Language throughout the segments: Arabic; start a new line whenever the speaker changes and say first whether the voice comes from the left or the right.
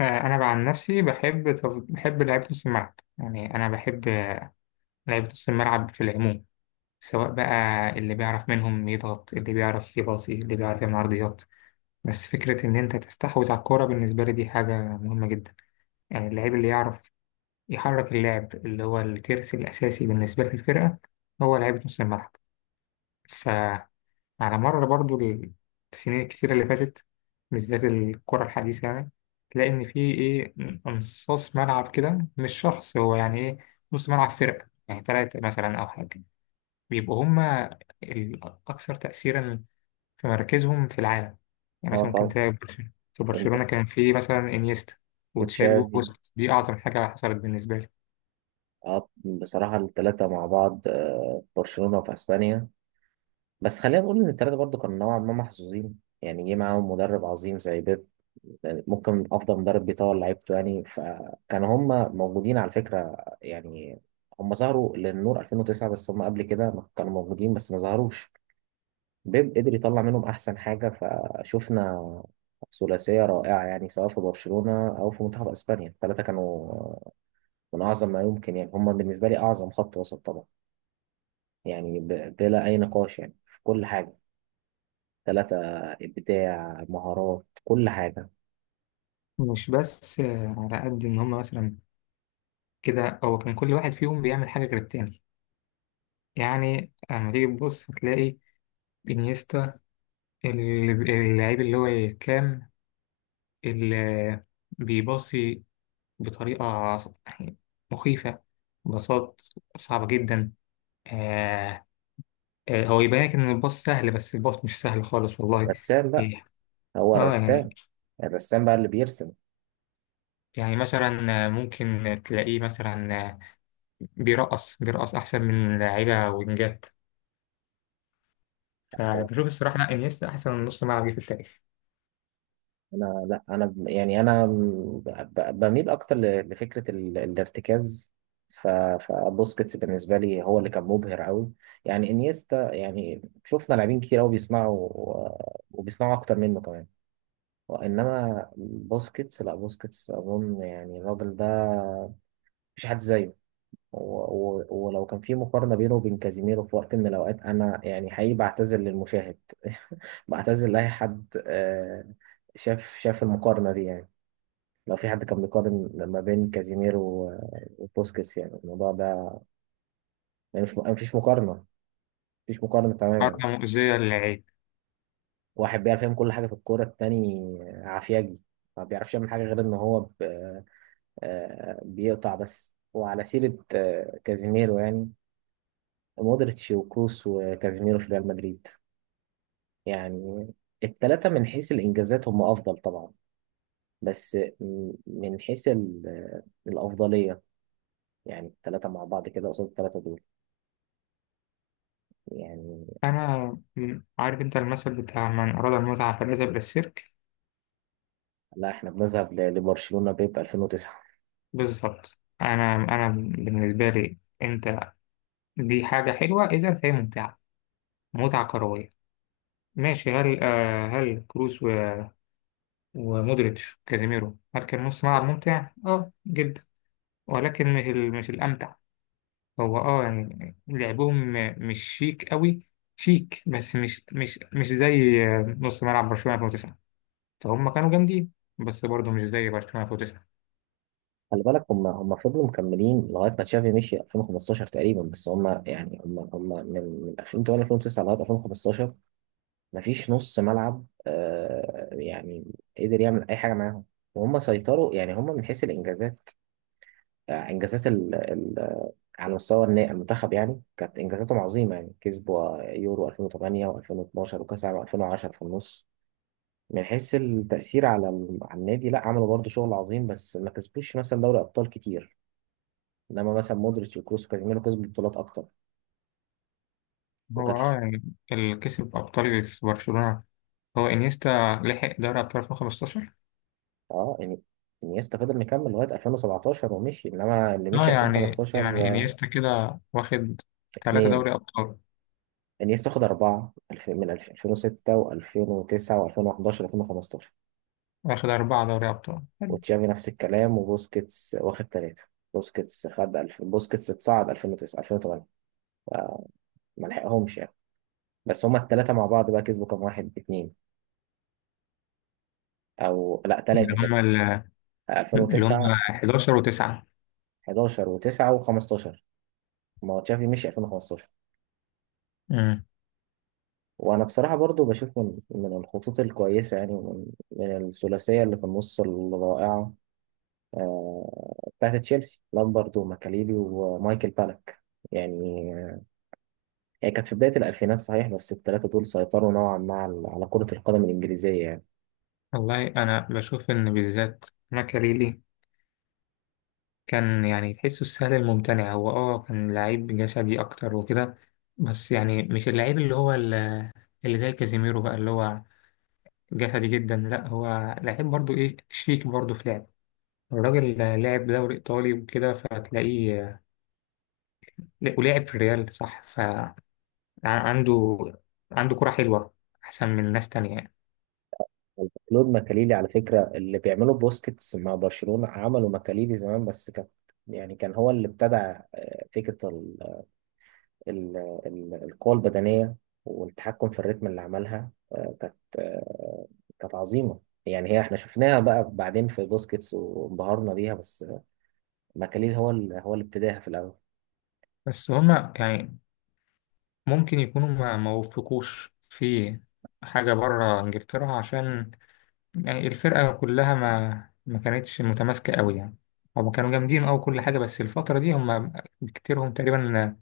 left: انا عن نفسي بحب، بحب لعيبه نص الملعب. يعني انا بحب لعيبه نص الملعب في العموم، سواء بقى اللي بيعرف منهم يضغط، اللي بيعرف يباصي، اللي بيعرف يعمل عرضيات. بس فكره ان انت تستحوذ على الكوره بالنسبه لي دي حاجه مهمه جدا. يعني اللعيب اللي يعرف يحرك اللعب، اللي هو الترس الاساسي بالنسبه للفرقه، هو لعيبه نص الملعب. على مر برضو السنين الكتيرة اللي فاتت، بالذات الكرة الحديثة، يعني تلاقي إن في إيه، نصاص ملعب كده، مش شخص، هو يعني إيه، نص ملعب فرقة يعني تلاتة مثلا أو حاجة، بيبقوا هما الأكثر تأثيرا في مراكزهم في العالم. يعني
right: اه
left: مثلا ممكن
right: طبعا،
left: تلاقي في
right: انت
left: برشلونة كان في مثلا إنيستا وتشافي
right: وتشافي.
left: وبوسكيتس، دي أعظم حاجة حصلت بالنسبة لي.
right: اه بصراحة الثلاثة مع بعض في برشلونة وفي اسبانيا. بس خلينا نقول ان الثلاثة برضو كانوا نوعا ما محظوظين، يعني جه معاهم مدرب عظيم زي بيب. يعني ممكن افضل مدرب بيطور لعيبته، يعني فكانوا هم موجودين على فكرة. يعني هم ظهروا للنور 2009، بس هم قبل كده ما كانوا موجودين بس ما ظهروش. بيب قدر يطلع منهم احسن حاجة، فشفنا ثلاثية رائعة، يعني سواء في برشلونة او في منتخب اسبانيا الثلاثة كانوا من أعظم ما يمكن. يعني هم بالنسبة لي أعظم خط وسط طبعا، يعني بلا أي نقاش، يعني في كل حاجة. ثلاثة، إبداع، مهارات، كل حاجة.
left: مش بس على قد إن هما مثلا كده، هو كان كل واحد فيهم بيعمل حاجة غير التاني. يعني لما تيجي تبص تلاقي بينيستا، اللعيب اللي هو الكام، اللي بيباصي بطريقة يعني مخيفة، باصات صعبة جدا. آه، هو يبان لك إن الباص سهل، بس الباص مش سهل خالص والله.
right: رسام بقى،
left: إيه.
right: هو
left: اه يعني،
right: الرسام، الرسام بقى اللي بيرسم.
left: يعني مثلا ممكن تلاقيه مثلا بيرقص، بيرقص أحسن من لعيبة وينجات. فبشوف الصراحة لا، انيستا أحسن نص ملعب جه في التاريخ.
right: أنا لا، أنا بميل أكتر لفكرة الارتكاز. ف- فبوسكيتس بالنسبة لي هو اللي كان مبهر أوي. يعني إنيستا، يعني شفنا لاعبين كتير أوي بيصنعوا، وبيصنعوا أكتر منه كمان. انما بوسكيتس، لا بوسكيتس اظن يعني الراجل ده مفيش حد زيه. و- ولو كان في مقارنه بينه وبين كازيميرو في وقت من الاوقات، انا يعني حقيقي بعتذر للمشاهد بعتذر لاي حد. شاف شاف المقارنه دي، يعني لو في حد كان بيقارن ما بين كازيميرو وبوسكيتس، يعني الموضوع ده يعني مش، مفيش مقارنه، مفيش مقارنه تماما.
left: حركة مؤذية للعين.
right: واحد بيعرف يعمل كل حاجه في الكوره، التاني عافياجي ما بيعرفش يعمل حاجه غير ان هو بيقطع بس. وعلى سيرة كازيميرو، يعني مودريتش وكروس وكازيميرو في ريال مدريد، يعني الثلاثة من حيث الإنجازات هم أفضل طبعا. بس من حيث الأفضلية، يعني الثلاثة مع بعض كده قصاد الثلاثة دول. يعني
left: أنا عارف أنت المثل بتاع من أراد المتعة فليذهب إلى السيرك.
right: لا، احنا بنذهب لبرشلونة بيب 2009.
left: بالظبط، أنا أنا بالنسبة لي أنت، دي حاجة حلوة إذا فهي ممتعة، متعة كروية. ماشي، هل آه هل كروس ومودريتش كازيميرو هل كان نص ملعب ممتع؟ أه جدا، ولكن مش مش الأمتع. هو أه يعني لعبهم مش شيك قوي، شيك بس مش زي آه، نص ملعب برشلونة 2009. فهم كانوا جامدين، بس برضه مش زي برشلونة 2009.
right: خلي بالك هم فضلوا مكملين لغاية ما تشافي مشي 2015 تقريبا، بس هم يعني هم من 2008 2009 لغاية 2015. مفيش نص ملعب يعني قدر يعمل اي حاجه معاهم. وهم سيطروا، يعني هم من حيث الانجازات، انجازات ال ال على مستوى المنتخب. يعني كانت انجازاتهم عظيمه، يعني كسبوا يورو 2008 و2012 وكاس العالم 2010 في النص. من حيث التاثير على على النادي، لا عملوا برضه شغل عظيم، بس ما كسبوش مثلا دوري ابطال كتير. انما مثلا مودريتش وكروس وكازيميرو كسبوا بطولات اكتر.
left: هو
right: وكانت
left: اه يعني اللي كسب أبطال في برشلونة هو إنيستا، لحق دوري أبطال 2015.
right: اه يعني انيستا فضل مكمل لغايه 2017 ومشي، انما اللي
left: اه
right: مشي
left: يعني،
right: 2015.
left: يعني
right: آه،
left: إنيستا كده واخد ثلاثة
right: اتنين.
left: دوري أبطال
right: انيستا خد أربعة، 2006 و2009 و2011 و2015.
left: واخد 4 دوري أبطال، حلو.
right: وتشافي نفس الكلام، وبوسكيتس واخد ثلاثة. بوسكيتس خد بوسكيتس اتصعد 2009 2008، ما لحقهمش يعني. بس هما الثلاثة مع بعض بقى كسبوا كام، واحد، اتنين، أو لا
left: اللي
right: ثلاثة
left: هم
right: كده.
left: ال- اللي هم
right: 2009،
left: 11 وتسعة.
right: 11 و9 و15. ما هو تشافي مشي 2015.
left: امم.
right: وأنا بصراحة برضو بشوف من الخطوط الكويسة، يعني من الثلاثية اللي في النص الرائعة، بتاعت تشيلسي، لامبرد وماكاليلي ومايكل بالك. يعني هي كانت في بداية الألفينات صحيح، بس الثلاثة دول سيطروا نوعا ما على كرة القدم الإنجليزية يعني.
left: والله أنا بشوف إن بالذات ماكاليلي كان يعني تحسه السهل الممتنع، هو اه كان لعيب جسدي أكتر وكده. بس يعني مش اللعيب اللي هو اللي زي كازيميرو بقى اللي هو جسدي جدا، لا هو لعيب برضو، ايه شيك برضو في لعب. الراجل لعب دوري ايطالي وكده، فتلاقيه ولعب في الريال، صح؟ فعنده، عنده كرة حلوة احسن من ناس تانية يعني.
right: كلود ماكاليلي، على فكرة اللي بيعملوا بوسكيتس مع برشلونة عملوا ماكاليلي زمان، بس كانت يعني كان هو اللي ابتدع فكرة ال- القوة البدنية والتحكم في الريتم اللي عملها. كانت كانت عظيمة. يعني هي احنا شفناها بقى بعدين في بوسكيتس وانبهرنا بيها، بس ماكاليل هو هو اللي ابتداها في الاول.
left: بس هما يعني ممكن يكونوا ما وفقوش في حاجة بره انجلترا، عشان يعني الفرقة كلها ما كانتش متماسكة قوي يعني. هما كانوا جامدين أوي، كل حاجة، بس الفترة دي هما بكتيرهم تقريبا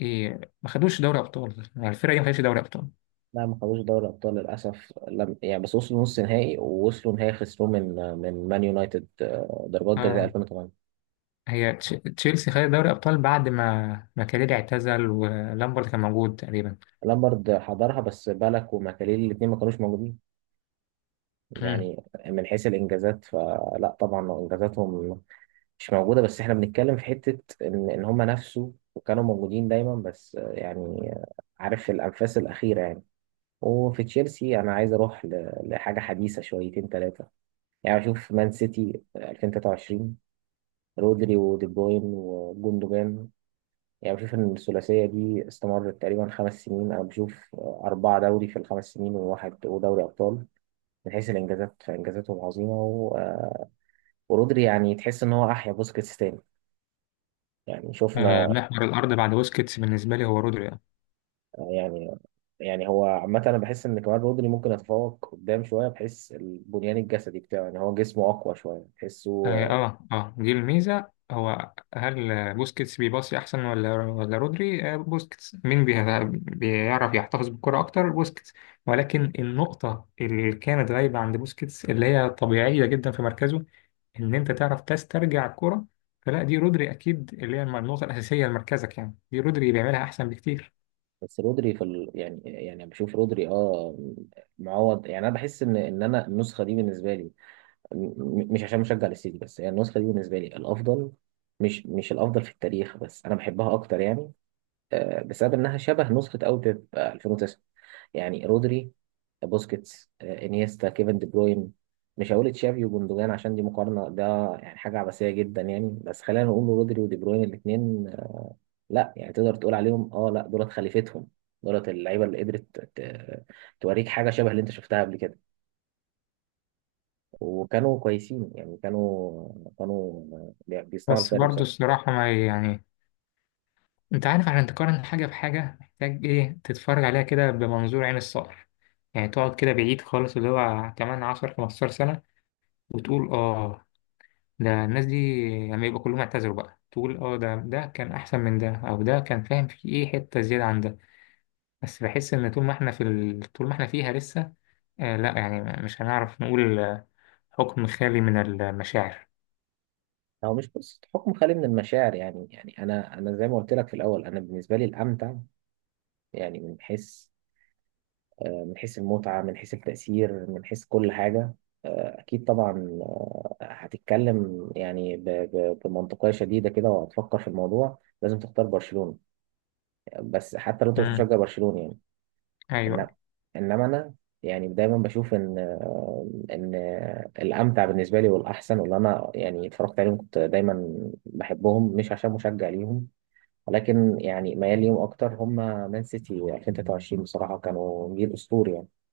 left: إيه، ما خدوش دوري أبطال. يعني الفرقة دي ما خدتش دوري أبطال.
right: لا، ما خدوش دوري ابطال للاسف، لم... يعني بس وصلوا نص نهائي ووصلوا نهائي خسروه من مان يونايتد، ضربات جزاء
left: اه،
right: 2008.
left: هي تش- تشيلسي خدت دوري ابطال بعد ما كاريري اعتزل ولامبرد كان موجود تقريبا.
right: لامبرد حضرها بس بالك، وماكاليل الاثنين ما كانوش موجودين.
left: مم.
right: يعني من حيث الانجازات فلا، طبعا انجازاتهم مش موجوده، بس احنا بنتكلم في حته ان هم نفسوا وكانوا موجودين دايما، بس يعني عارف الانفاس الاخيره يعني. وفي تشيلسي، انا عايز اروح لحاجه حديثه شويتين ثلاثه. يعني بشوف مان سيتي 2023، رودري ودي بروين وجوندوجان. يعني بشوف ان الثلاثيه دي استمرت تقريبا 5 سنين. انا بشوف اربعه دوري في الخمس سنين وواحد ودوري ابطال. من حيث الانجازات فانجازاتهم عظيمه، ورودري يعني تحس ان هو احيا بوسكيتس تاني. يعني
left: آه،
right: شفنا،
left: محور الارض بعد بوسكيتس بالنسبه لي هو رودري، آه.
right: يعني يعني هو عامة أنا بحس إن كمان رودري ممكن يتفوق قدام شوية، بحيث البنيان الجسدي بتاعه يعني هو جسمه أقوى شوية تحسه.
left: اه آه، دي الميزة. هو هل آه، بوسكيتس بيباصي أحسن ولا رودري؟ آه، بوسكيتس. مين بيعرف يحتفظ بالكرة أكتر؟ بوسكيتس. ولكن النقطة اللي كانت غايبة عند بوسكيتس، اللي هي طبيعية جدا في مركزه، إن أنت تعرف تسترجع الكرة، فلا دي رودري أكيد، اللي هي النقطة الأساسية لمركزك، يعني دي رودري بيعملها أحسن بكتير.
right: بس رودري في يعني بشوف رودري، معوض. يعني انا بحس ان انا النسخه دي بالنسبه لي، مش عشان مشجع للسيتي بس، يعني النسخه دي بالنسبه لي الافضل. مش الافضل في التاريخ، بس انا بحبها اكتر، يعني بسبب انها شبه نسخه اوي بيب 2009. يعني رودري، بوسكيتس، انيستا، كيفن دي بروين. مش هقول تشافي وجوندوجان عشان دي مقارنه، ده يعني حاجه عبثيه جدا يعني. بس خلينا نقول رودري ودي بروين الاثنين، لا، يعني تقدر تقول عليهم، لا، دولت خليفتهم. دولت اللعيبه اللي قدرت ت- توريك حاجه شبه اللي انت شفتها قبل كده. وكانوا كويسين، يعني كانوا بيصنعوا
left: بس
right: الفرق
left: برضه
right: بصراحه.
left: الصراحة ما يعني، انت عارف، عشان تقارن حاجة بحاجة محتاج ايه، تتفرج عليها كده بمنظور عين الصقر. يعني تقعد كده بعيد خالص، اللي هو كمان 10 15 سنة، وتقول اه ده الناس دي لما يبقى كلهم اعتذروا بقى تقول اه ده كان احسن من ده، او ده كان فاهم في ايه حتة زيادة عن ده. بس بحس ان طول ما احنا في ال... طول ما احنا فيها لسه، آه لا يعني مش هنعرف نقول آه، حكم خالي من المشاعر.
right: هو مش قصه حكم خالي من المشاعر، يعني انا، زي ما قلت لك في الاول، انا بالنسبه لي الامتع، يعني من حيث، المتعه، من حيث التاثير، من حيث كل حاجه. اكيد طبعا. هتتكلم يعني بمنطقيه شديده كده، وهتفكر في الموضوع لازم تختار برشلونه. بس حتى لو انت مش
left: امم،
right: مشجع برشلوني يعني،
left: ايوه.
right: انما انما انا يعني دايما بشوف ان ان الامتع بالنسبه لي والاحسن، واللي انا يعني اتفرجت عليهم كنت دايما بحبهم، مش عشان مشجع ليهم ولكن يعني ميال ليهم اكتر هم. مان سيتي 2023 بصراحه كانوا جيل اسطوري يعني.